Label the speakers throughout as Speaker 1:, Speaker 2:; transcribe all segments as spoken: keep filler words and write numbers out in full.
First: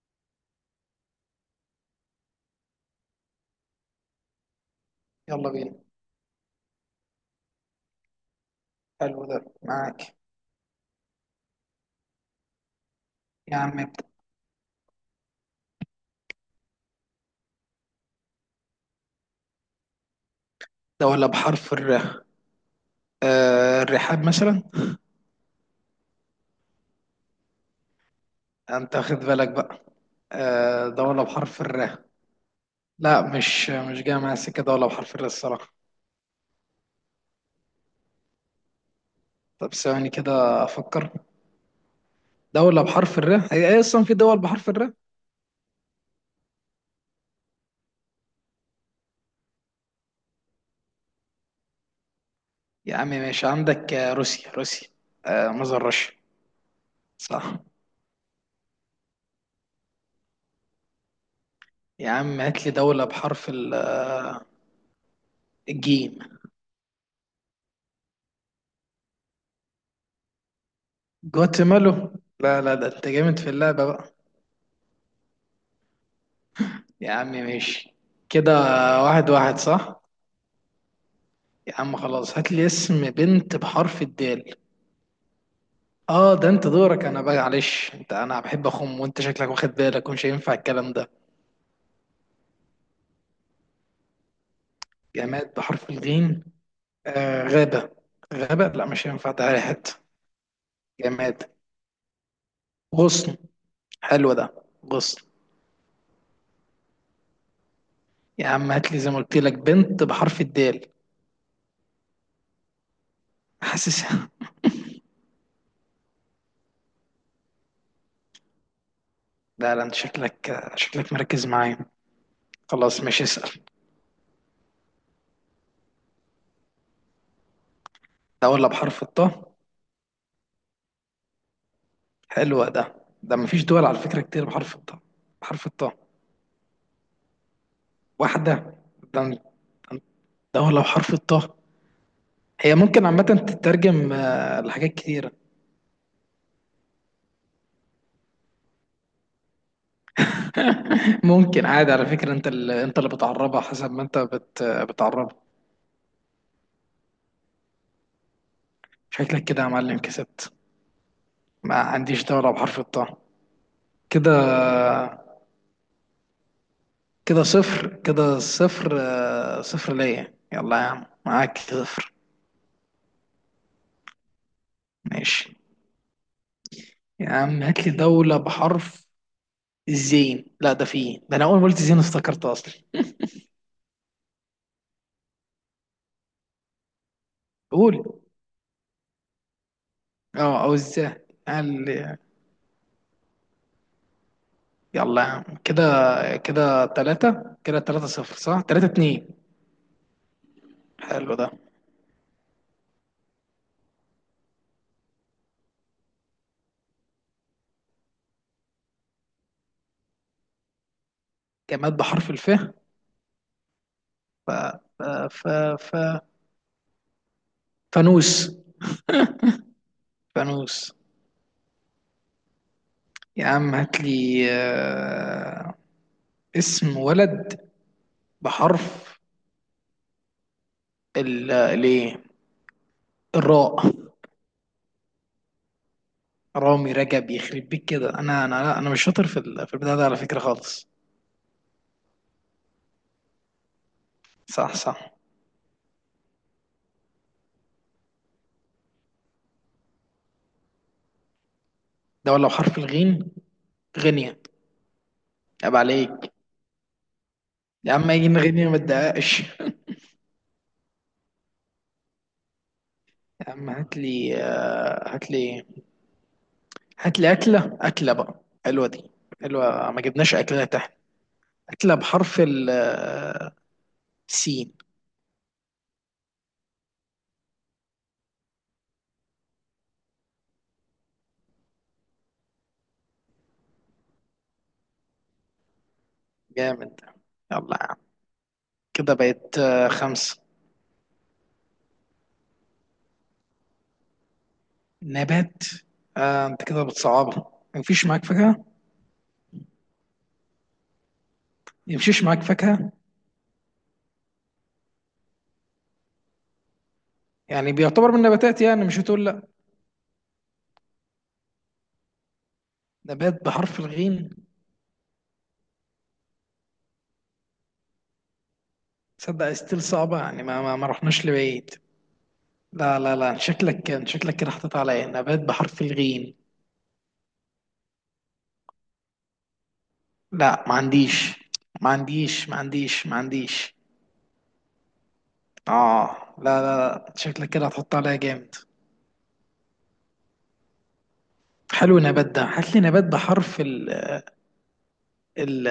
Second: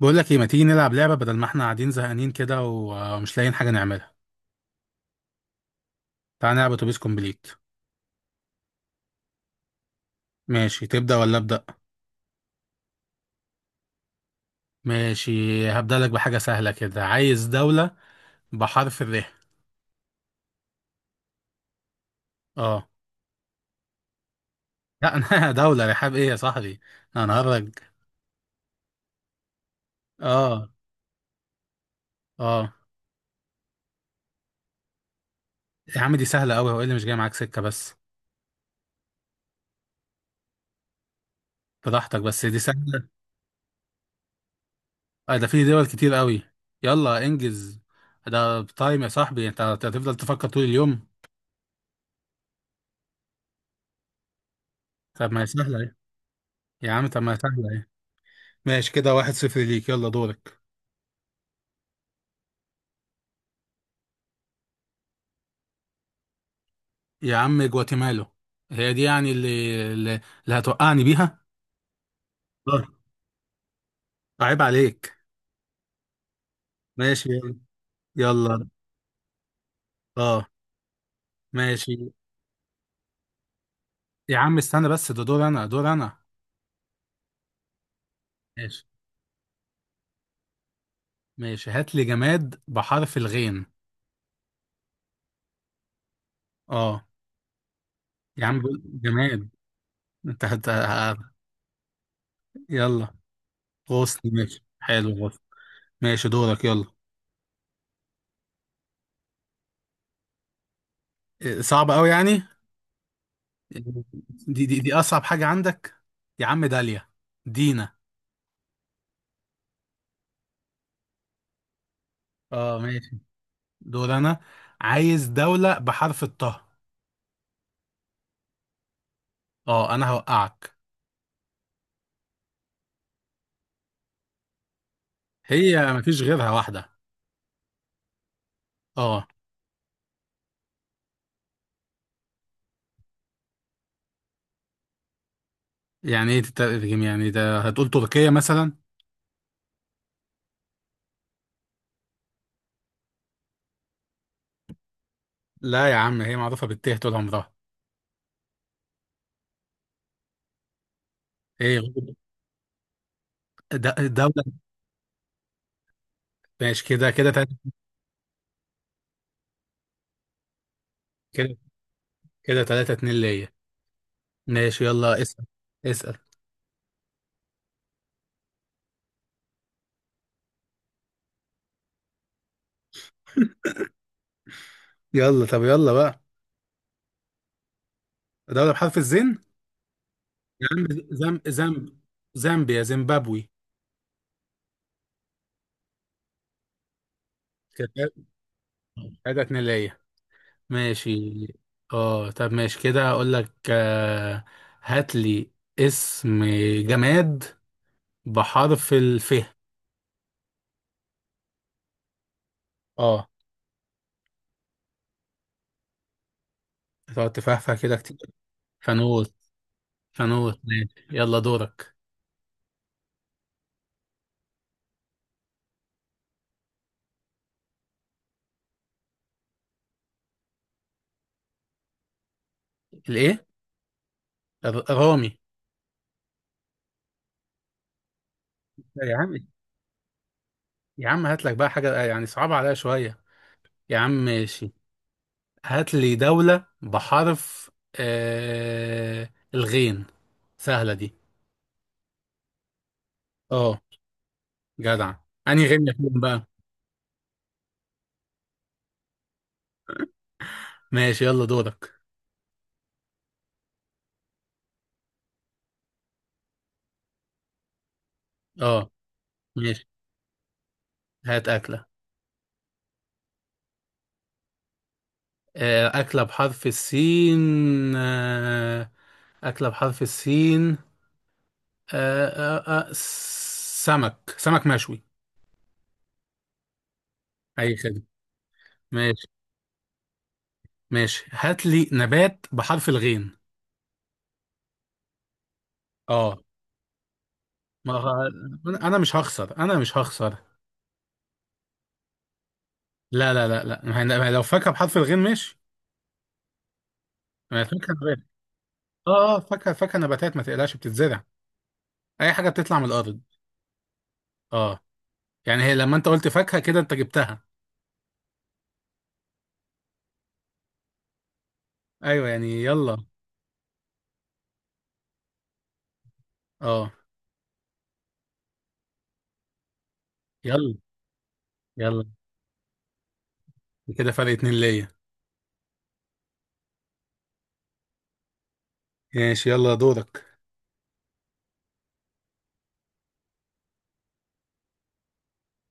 Speaker 1: بقول لك ايه، ما تيجي نلعب لعبة بدل ما احنا قاعدين زهقانين كده ومش لاقيين حاجة نعملها.
Speaker 2: يلا بينا.
Speaker 1: تعال نلعب اتوبيس كومبليت.
Speaker 2: حلو ده معاك.
Speaker 1: ماشي، تبدأ ولا أبدأ؟
Speaker 2: يا عم ابدأ.
Speaker 1: ماشي، هبدأ لك بحاجة سهلة كده. عايز دولة بحرف الر.
Speaker 2: دولة بحرف الر؟
Speaker 1: اه.
Speaker 2: آه، الرحاب مثلا.
Speaker 1: لا انا دولة رحاب ايه يا صاحبي؟ انا هرج.
Speaker 2: انت واخد بالك بقى؟
Speaker 1: اه.
Speaker 2: آه، دولة بحرف الر.
Speaker 1: اه.
Speaker 2: لا، مش مش جاية معايا سكة دولة بحرف الر الصراحة.
Speaker 1: يا عم دي سهلة قوي، هو إيه اللي مش جاي معاك سكة بس؟
Speaker 2: طب ثواني كده افكر.
Speaker 1: براحتك بس دي
Speaker 2: دولة
Speaker 1: سهلة.
Speaker 2: بحرف الر، هي هي اصلا في دول بحرف الر؟
Speaker 1: اه ده في دول كتير قوي. يلا انجز. ده تايم يا صاحبي، انت هتفضل تفكر طول اليوم.
Speaker 2: يا عم ماشي. عندك آه، روسيا، روسيا.
Speaker 1: طب ما هي
Speaker 2: آه،
Speaker 1: سهلة
Speaker 2: مصدر
Speaker 1: ايه.
Speaker 2: روسيا.
Speaker 1: يا عم طب ما هي
Speaker 2: صح.
Speaker 1: سهلة ايه. ماشي كده واحد صفر ليك، يلا دورك.
Speaker 2: يا عم هات لي دولة بحرف ال- آه، الجيم.
Speaker 1: يا عم جواتيمالا. هي دي يعني اللي اللي اللي هتوقعني بيها.
Speaker 2: جواتيمالا؟ لا لا،
Speaker 1: آه،
Speaker 2: ده انت جامد في اللعبة بقى.
Speaker 1: عيب عليك.
Speaker 2: يا
Speaker 1: ماشي
Speaker 2: عم
Speaker 1: يلا.
Speaker 2: ماشي. كده
Speaker 1: يلا.
Speaker 2: واحد واحد صح.
Speaker 1: اه.
Speaker 2: يا
Speaker 1: ماشي.
Speaker 2: عم خلاص، هات لي اسم بنت بحرف
Speaker 1: يا
Speaker 2: الدال.
Speaker 1: عم استنى بس ده دور انا، دور انا.
Speaker 2: اه ده انت دورك. انا بقى معلش انت، انا بحب
Speaker 1: ماشي.
Speaker 2: اخم، وانت شكلك واخد بالك ومش هينفع الكلام ده.
Speaker 1: ماشي هات لي جماد بحرف الغين.
Speaker 2: جماد بحرف الغين؟
Speaker 1: اه.
Speaker 2: آه، غابة.
Speaker 1: يا عم
Speaker 2: غابة
Speaker 1: قول
Speaker 2: لا مش هينفع،
Speaker 1: جماد.
Speaker 2: تعالى حتة.
Speaker 1: انت هت... ه-
Speaker 2: جماد.
Speaker 1: يلا.
Speaker 2: غصن.
Speaker 1: غصن؟
Speaker 2: حلو ده
Speaker 1: ماشي حلو
Speaker 2: غصن.
Speaker 1: غصن. ماشي دورك يلا.
Speaker 2: يا عم هات لي زي ما قلت لك بنت بحرف الدال.
Speaker 1: إيه، صعب قوي يعني؟
Speaker 2: حاسس.
Speaker 1: دي دي دي اصعب حاجة عندك. يا عم داليا. دينا.
Speaker 2: لا لا، انت شكلك شكلك مركز معايا.
Speaker 1: اه
Speaker 2: خلاص
Speaker 1: ماشي.
Speaker 2: ماشي اسأل.
Speaker 1: دور انا. عايز دولة بحرف الطه.
Speaker 2: ده ولا بحرف الطاء؟
Speaker 1: اه انا هوقعك.
Speaker 2: حلو ده. ده مفيش دول على فكرة كتير بحرف الطاء. بحرف
Speaker 1: هي
Speaker 2: الطاء؟
Speaker 1: مفيش غيرها واحدة.
Speaker 2: واحدة؟
Speaker 1: اه.
Speaker 2: ده، دولة بحرف الطاء. هي ممكن عامة تترجم آه، لحاجات كتيرة.
Speaker 1: يعني ايه تترجم؟ يعني ده هتقول تركيا مثلا؟
Speaker 2: ممكن عادي على فكرة، انت اللي انت اللي بتعربها حسب ما انت بت... بتعربها.
Speaker 1: لا يا عم هي معروفة بالته طول عمرها.
Speaker 2: شكلك كده يا معلم كسبت. ما
Speaker 1: ايه.
Speaker 2: عنديش دولة بحرف الطاء.
Speaker 1: د-
Speaker 2: كده
Speaker 1: دولة. ماشي كده. كده
Speaker 2: كده
Speaker 1: تلاتة.
Speaker 2: صفر كده صفر آه، صفر ليا، يلا يا عم
Speaker 1: كده
Speaker 2: معاك صفر.
Speaker 1: كده تلاتة اتنين ليا. ماشي يلا اسأل.
Speaker 2: ماشي.
Speaker 1: اسأل.
Speaker 2: يا عم هات لي دولة بحرف الزين. لا، ده فيه، ده انا اول ما قلت زين افتكرته اصلا.
Speaker 1: يلا طب يلا بقى.
Speaker 2: قول.
Speaker 1: دولة بحرف الزين.
Speaker 2: اه
Speaker 1: يا
Speaker 2: او
Speaker 1: عم
Speaker 2: الزين.
Speaker 1: زم زم،
Speaker 2: قال.
Speaker 1: زامبيا، زيمبابوي.
Speaker 2: يلا يا عم. كده كده تلاتة كده تلاتة
Speaker 1: كده
Speaker 2: صفر، صح، تلاتة اتنين.
Speaker 1: تلاتة اتنين ليا.
Speaker 2: حلو ده.
Speaker 1: ماشي. اه طب ماشي. كده اقول لك، آه هات لي اسم، جماد بحرف الف.
Speaker 2: جماد بحرف الف.
Speaker 1: اه.
Speaker 2: ف ف ف ف
Speaker 1: تقعد تفهفه كده كتير.
Speaker 2: فانوس.
Speaker 1: فانوس. فانوس
Speaker 2: فانوس.
Speaker 1: ماشي، يلا دورك.
Speaker 2: يا عم هات لي آه، اسم ولد بحرف ال الايه...
Speaker 1: الايه.
Speaker 2: الراء.
Speaker 1: الر- رامي.
Speaker 2: رامي، رجب، يخرب بيك كده. انا انا لا، انا مش
Speaker 1: لا يا
Speaker 2: شاطر
Speaker 1: عم.
Speaker 2: في ال- في البتاع ده على فكرة خالص.
Speaker 1: يا عم هات لك بقى حاجه آه، يعني صعبه عليا شويه. يا عم ماشي.
Speaker 2: صح صح.
Speaker 1: هات لي دولة بحرف آه الغين. سهلة دي.
Speaker 2: ده ولو حرف الغين.
Speaker 1: اه.
Speaker 2: غينيا.
Speaker 1: جدع. انهي
Speaker 2: عيب
Speaker 1: غين يا فندم
Speaker 2: عليك.
Speaker 1: بقى؟
Speaker 2: يا عم يجي غينيا، ما تدققش. يا
Speaker 1: ماشي يلا دورك.
Speaker 2: عم هات لي آه، هات لي هات لي اكله. اكله بقى حلوه
Speaker 1: اه.
Speaker 2: دي.
Speaker 1: ماشي
Speaker 2: حلوه، ما جبناش اكله تحت.
Speaker 1: هات أكلة.
Speaker 2: اكله بحرف ال آه، سين.
Speaker 1: آه، أكلة بحرف السين. آه، أكلة بحرف السين. آه، آه، آه، سمك، سمك مشوي.
Speaker 2: جامد ده.
Speaker 1: أي
Speaker 2: يلا يا عم.
Speaker 1: خدمة.
Speaker 2: كده
Speaker 1: ماشي.
Speaker 2: بقت آه، خمسه.
Speaker 1: ماشي هات لي نبات بحرف الغين.
Speaker 2: نبات؟
Speaker 1: اه.
Speaker 2: آه، انت كده بتصعبها،
Speaker 1: ما
Speaker 2: مفيش معاك فاكهه؟
Speaker 1: أنا أنا مش هخسر، أنا مش هخسر.
Speaker 2: مفيش معاك فاكهه.
Speaker 1: لا لا لا لا ما هي- ما هي لو فاكهة بحرف الغين ماشي. ما هي
Speaker 2: يعني
Speaker 1: فاكهة
Speaker 2: بيعتبر من
Speaker 1: نبات.
Speaker 2: النباتات، يعني مش هتقول
Speaker 1: اه اه
Speaker 2: لا.
Speaker 1: فاكهة، فاكهة نباتات ما تقلقش بتتزرع. أي حاجة بتطلع من الأرض.
Speaker 2: نبات بحرف الغين.
Speaker 1: اه. يعني هي لما أنت قلت فاكهة كده أنت جبتها.
Speaker 2: تصدق ستيل صعبه، يعني ما ما ما رحناش لبعيد.
Speaker 1: أيوه يعني
Speaker 2: لا
Speaker 1: يلا.
Speaker 2: لا لا، شكلك كان، شكلك كده حطيت عليا نبات بحرف الغين.
Speaker 1: اه.
Speaker 2: لا
Speaker 1: يلا.
Speaker 2: ما عنديش. ما
Speaker 1: يلا.
Speaker 2: عنديش، ما عنديش، ما عنديش.
Speaker 1: كده فرق اتنين ليا.
Speaker 2: اه لا لا لا، شكلك كده هتحط عليا جامد.
Speaker 1: ماشي يلا دورك.
Speaker 2: حلو النبات ده. هات لي نبات بحرف ال ال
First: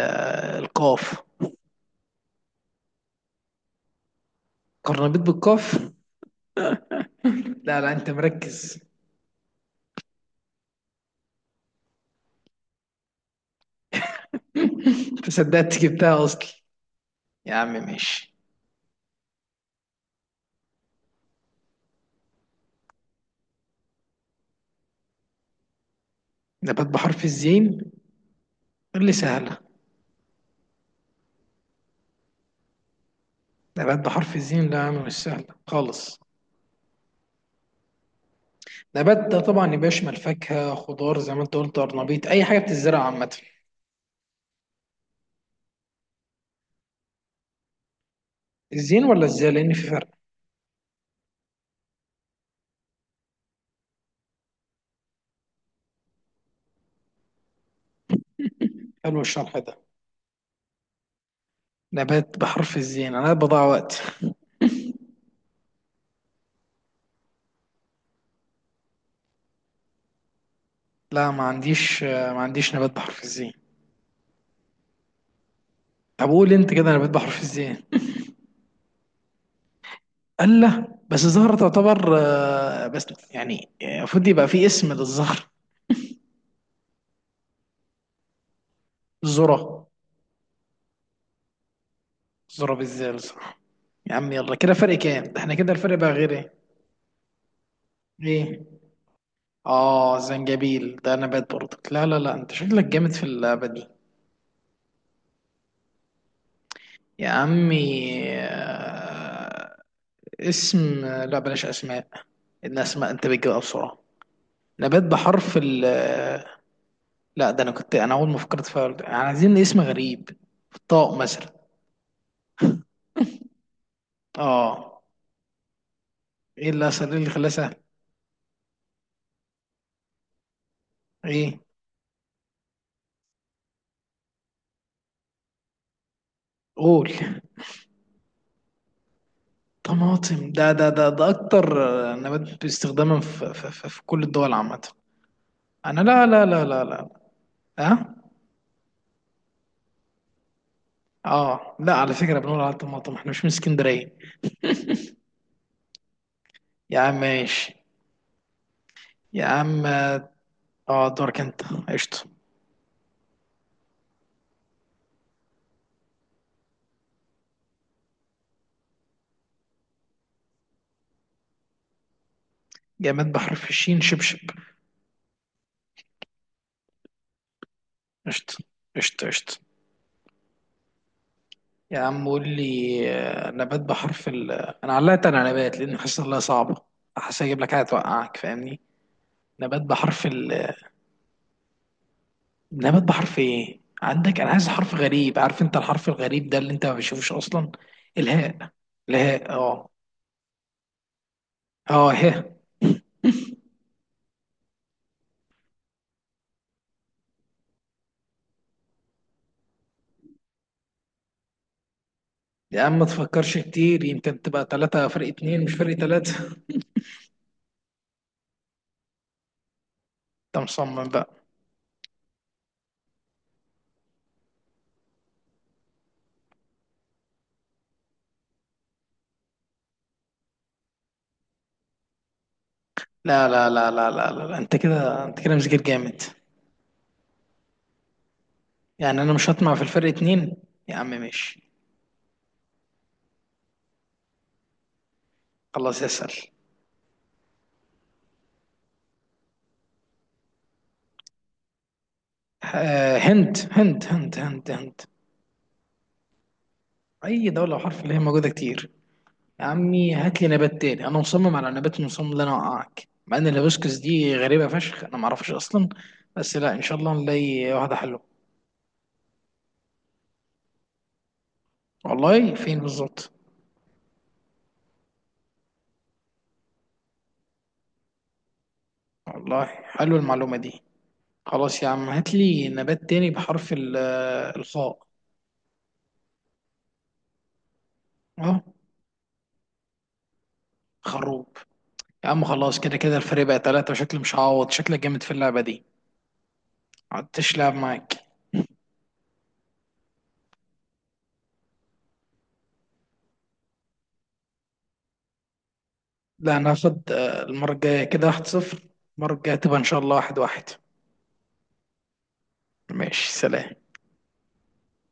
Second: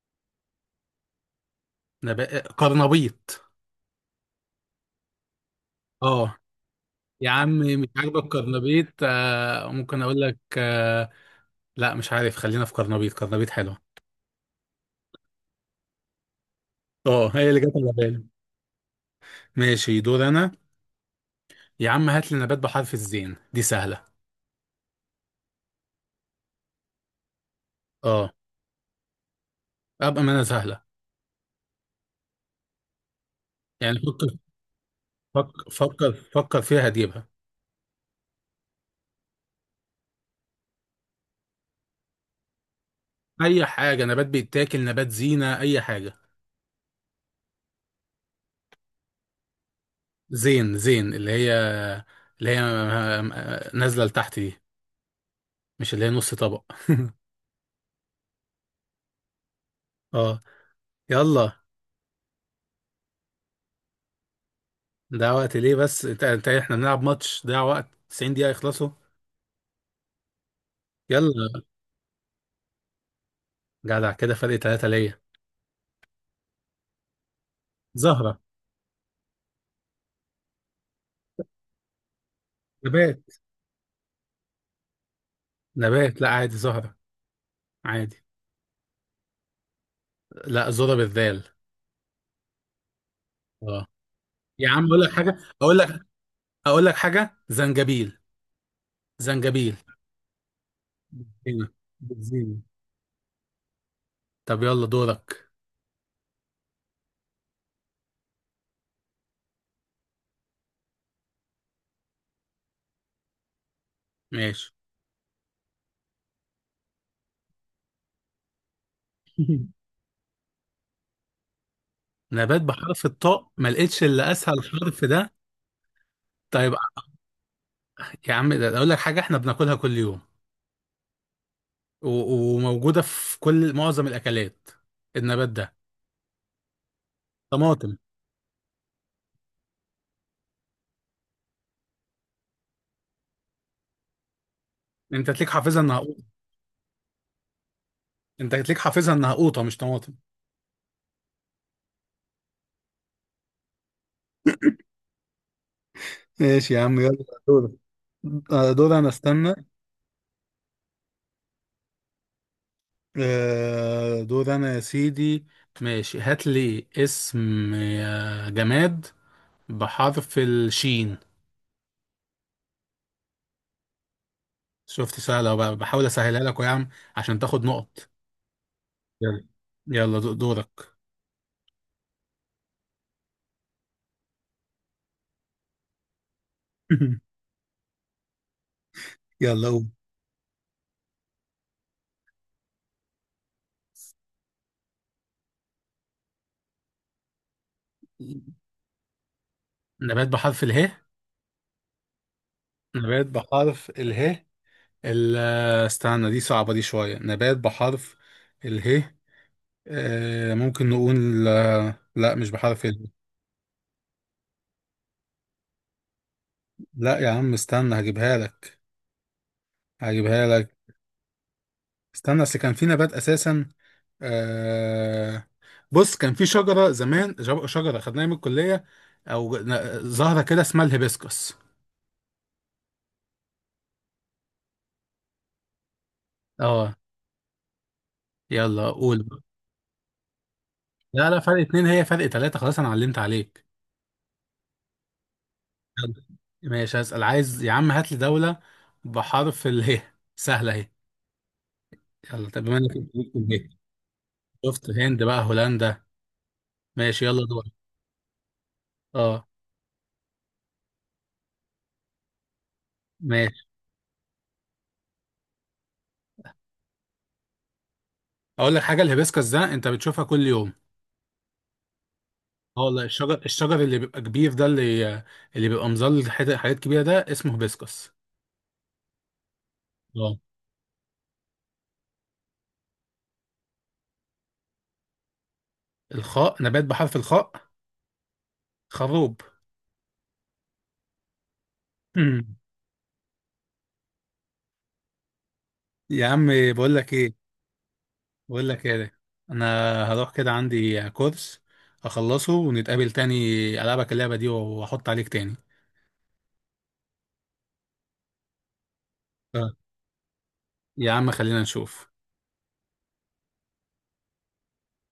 Speaker 2: القاف.
Speaker 1: انا بقى قرنبيط.
Speaker 2: قرنبيط بالقاف.
Speaker 1: اه. يا عم
Speaker 2: لا
Speaker 1: مش
Speaker 2: لا، انت
Speaker 1: عاجبك
Speaker 2: مركز.
Speaker 1: قرنبيط؟ آه ممكن اقول لك آه لا مش عارف، خلينا في قرنبيط، قرنبيط حلوه.
Speaker 2: انت صدقت جبتها اصلا.
Speaker 1: اه هي
Speaker 2: يا
Speaker 1: اللي جت
Speaker 2: عم
Speaker 1: على بالي.
Speaker 2: ماشي.
Speaker 1: ماشي دور انا. يا عم هات لي نبات بحرف الزين دي سهله.
Speaker 2: نبات بحرف الزين؟
Speaker 1: اه.
Speaker 2: اللي سهله.
Speaker 1: ابقى ما انا سهله. يعني
Speaker 2: نبات بحرف
Speaker 1: فكر.
Speaker 2: الزين لا يا عم مش سهله
Speaker 1: فكر فكر
Speaker 2: خالص.
Speaker 1: فكر فيها هتجيبها.
Speaker 2: نبات ده طبعا يبقى يشمل فاكهة، خضار، زي ما انت قلت أرنبيط، أي حاجة بتتزرع عامة.
Speaker 1: اي حاجه نبات بيتاكل، نبات زينه اي حاجه.
Speaker 2: الزين ولا الزا؟ لأن في فرق.
Speaker 1: زين زين اللي هي، اللي هي آه، آه، نازله لتحت دي، مش اللي هي نص طبق.
Speaker 2: حلو الشرح ده.
Speaker 1: اه. يلا.
Speaker 2: نبات بحرف الزين، أنا بضيع وقت.
Speaker 1: ده وقت ليه بس؟ انت انت احنا بنلعب ماتش، ده وقت 90 دقيقة يخلصوا.
Speaker 2: لا، ما
Speaker 1: يلا.
Speaker 2: عنديش. ما عنديش نبات بحرف الزين.
Speaker 1: جدع، كده فرق ثلاثة ليا.
Speaker 2: طب قول أنت كده نبات بحرف الزين.
Speaker 1: زهرة.
Speaker 2: ألا بس الزهرة تعتبر آه، بس...
Speaker 1: نبات.
Speaker 2: يعني آه، المفروض يبقى في اسم للزهر.
Speaker 1: نبات لا عادي زهرة. عادي.
Speaker 2: الذرة.
Speaker 1: لا زهرة بالذال.
Speaker 2: الذرة بالزال صح.
Speaker 1: اه.
Speaker 2: يا عم يلا،
Speaker 1: يا
Speaker 2: كده
Speaker 1: عم
Speaker 2: فرق
Speaker 1: اقول لك
Speaker 2: كام
Speaker 1: حاجة،
Speaker 2: ده؟ احنا كده
Speaker 1: اقول
Speaker 2: الفرق
Speaker 1: لك،
Speaker 2: بقى غير ايه؟
Speaker 1: اقول لك حاجة: زنجبيل.
Speaker 2: ايه؟
Speaker 1: زنجبيل.
Speaker 2: اه زنجبيل ده نبات
Speaker 1: هنا
Speaker 2: برضك. لا لا لا، انت
Speaker 1: بالزين.
Speaker 2: شكلك جامد في اللعبة دي.
Speaker 1: طب يلا دورك.
Speaker 2: يا عمي، آه، اسم آه، لا بلاش اسماء. الاسماء انت بتجيبها بسرعه.
Speaker 1: ماشي.
Speaker 2: نبات بحرف ال آه، لا ده انا كنت، انا اول ما فكرت فيها قلت- يعني عايزين اسم غريب. طاق مثلا.
Speaker 1: نبات بحرف الطاء ما لقيتش الا اسهل
Speaker 2: اه.
Speaker 1: حرف ده.
Speaker 2: ايه
Speaker 1: طيب.
Speaker 2: اللي اسهل؟ إيه اللي خلاه سهل؟
Speaker 1: يا عم ده اقول لك حاجة، احنا بناكلها كل يوم،
Speaker 2: ايه؟
Speaker 1: و- وموجودة في كل معظم الأكلات. النبات ده
Speaker 2: قول.
Speaker 1: طماطم.
Speaker 2: طماطم؟ ده ده ده ده اكتر آه، نبات استخداما في, في, في, في كل الدول عامه.
Speaker 1: أنت تليك حافظها إنها
Speaker 2: انا
Speaker 1: قوطة.
Speaker 2: لا لا لا لا لا. ها.
Speaker 1: أنت تليك حافظها إنها قوطة مش طماطم.
Speaker 2: اه لا، على فكره بنقول على الطماطم، احنا مش من اسكندريه.
Speaker 1: ماشي يا عم
Speaker 2: يا عم
Speaker 1: يلا دور.
Speaker 2: ماشي.
Speaker 1: دور انا
Speaker 2: يا
Speaker 1: استنى.
Speaker 2: عم. اه دورك انت. قشطة.
Speaker 1: آه، دور انا يا سيدي. ماشي هات لي اسم، آه، جماد بحرف الشين.
Speaker 2: جماد بحر في الشين؟ شبشب.
Speaker 1: شفت سهلة، وب- بحاول أسهلها لك يا عم عشان تاخد نقط.
Speaker 2: قشطة. قشطة،
Speaker 1: يلا.
Speaker 2: قشطة.
Speaker 1: يلا دو- دورك.
Speaker 2: يا عم قول لي آه، نبات بحرف ال. انا علقت على نبات لان حاسس انها صعبة. حاسس اجيب لك حاجة توقعك، فاهمني؟
Speaker 1: يلا
Speaker 2: نبات
Speaker 1: قول.
Speaker 2: بحرف ال. نبات بحرف ايه عندك؟ انا عايز حرف غريب، عارف انت الحرف الغريب ده اللي انت ما بتشوفوش اصلا. الهاء. الهاء اه.
Speaker 1: نبات بحرف اله.
Speaker 2: اه، ها.
Speaker 1: نبات بحرف اله. ال- استنى دي صعبة، دي شوية نبات بحرف اله. آه ممكن نقول آه، لا مش
Speaker 2: يا
Speaker 1: بحرف
Speaker 2: عم ما
Speaker 1: ال.
Speaker 2: تفكرش كتير، يمكن تبقى ثلاثة فرق اتنين مش فرق ثلاثة.
Speaker 1: لا يا عم استنى هجيبها لك. هجيبها
Speaker 2: انت
Speaker 1: لك.
Speaker 2: مصمم بقى.
Speaker 1: استنى اصل كان في نبات اساسا. آه بص كان في شجرة زمان جب- شجرة خدناها من الكلية. او ن- زهرة كده اسمها الهيبسكس.
Speaker 2: لا لا لا لا لا لا، لا. انت كده، انت كده مذاكر جامد.
Speaker 1: اه. يلا
Speaker 2: يعني
Speaker 1: قول
Speaker 2: انا
Speaker 1: بقى.
Speaker 2: مش هطمع في الفرق اتنين. يا عم
Speaker 1: لا لا، فرق
Speaker 2: ماشي.
Speaker 1: اتنين هي فرق تلاتة خلاص، انا علمت عليك.
Speaker 2: خلاص
Speaker 1: يلا.
Speaker 2: اسأل.
Speaker 1: ماشي هسأل. عايز يا عم هات لي دولة بحرف اله. سهلة اهي. يلا طب بما انك
Speaker 2: آه،
Speaker 1: ليك في
Speaker 2: هند،
Speaker 1: البيت.
Speaker 2: هند، هند، هند،
Speaker 1: شفت
Speaker 2: هند.
Speaker 1: هند بقى، هولندا. ماشي يلا
Speaker 2: اي
Speaker 1: دور.
Speaker 2: دولة وحرف اللي هي موجودة كتير.
Speaker 1: اه
Speaker 2: يا عمي هات لي نبات تاني. انا مصمم على نبات، مصمم ان انا اوقعك، مع ان
Speaker 1: ماشي.
Speaker 2: الهيبسكس دي غريبة فشخ، انا معرفش اصلا. بس لا، ان شاء الله نلاقي واحدة حلوة.
Speaker 1: اقول لك حاجه، الهيبسكس ده انت بتشوفها كل يوم.
Speaker 2: والله فين
Speaker 1: اه والله،
Speaker 2: بالظبط؟
Speaker 1: الشجر الشجر اللي بيبقى كبير ده، اللي اللي بيبقى مظل حت- حاجات كبيره، ده اسمه هيبسكس.
Speaker 2: والله حلوة
Speaker 1: اه.
Speaker 2: المعلومة دي. خلاص يا عم هات لي نبات تاني بحرف ال- آه، الخاء.
Speaker 1: الخاء، نبات بحرف الخاء.
Speaker 2: اه.
Speaker 1: خروب.
Speaker 2: خروب. يا عم خلاص، كده كده الفريق بقى تلاتة وشكلي مش هعوض، شكلك جامد في اللعبة دي.
Speaker 1: يا عم بقول لك ايه،
Speaker 2: عدتش لعب معاك.
Speaker 1: بقول لك ايه ده. انا هروح كده عندي كورس، اخلصه ونتقابل تاني، العبك اللعبه دي واحط عليك تاني.
Speaker 2: لا انا هاخد آه، المرة الجاية. كده واحد صفر. المرة الجاية
Speaker 1: آه.
Speaker 2: تبقى ان شاء الله واحد واحد.
Speaker 1: يا عم خلينا نشوف.
Speaker 2: ماشي سلام.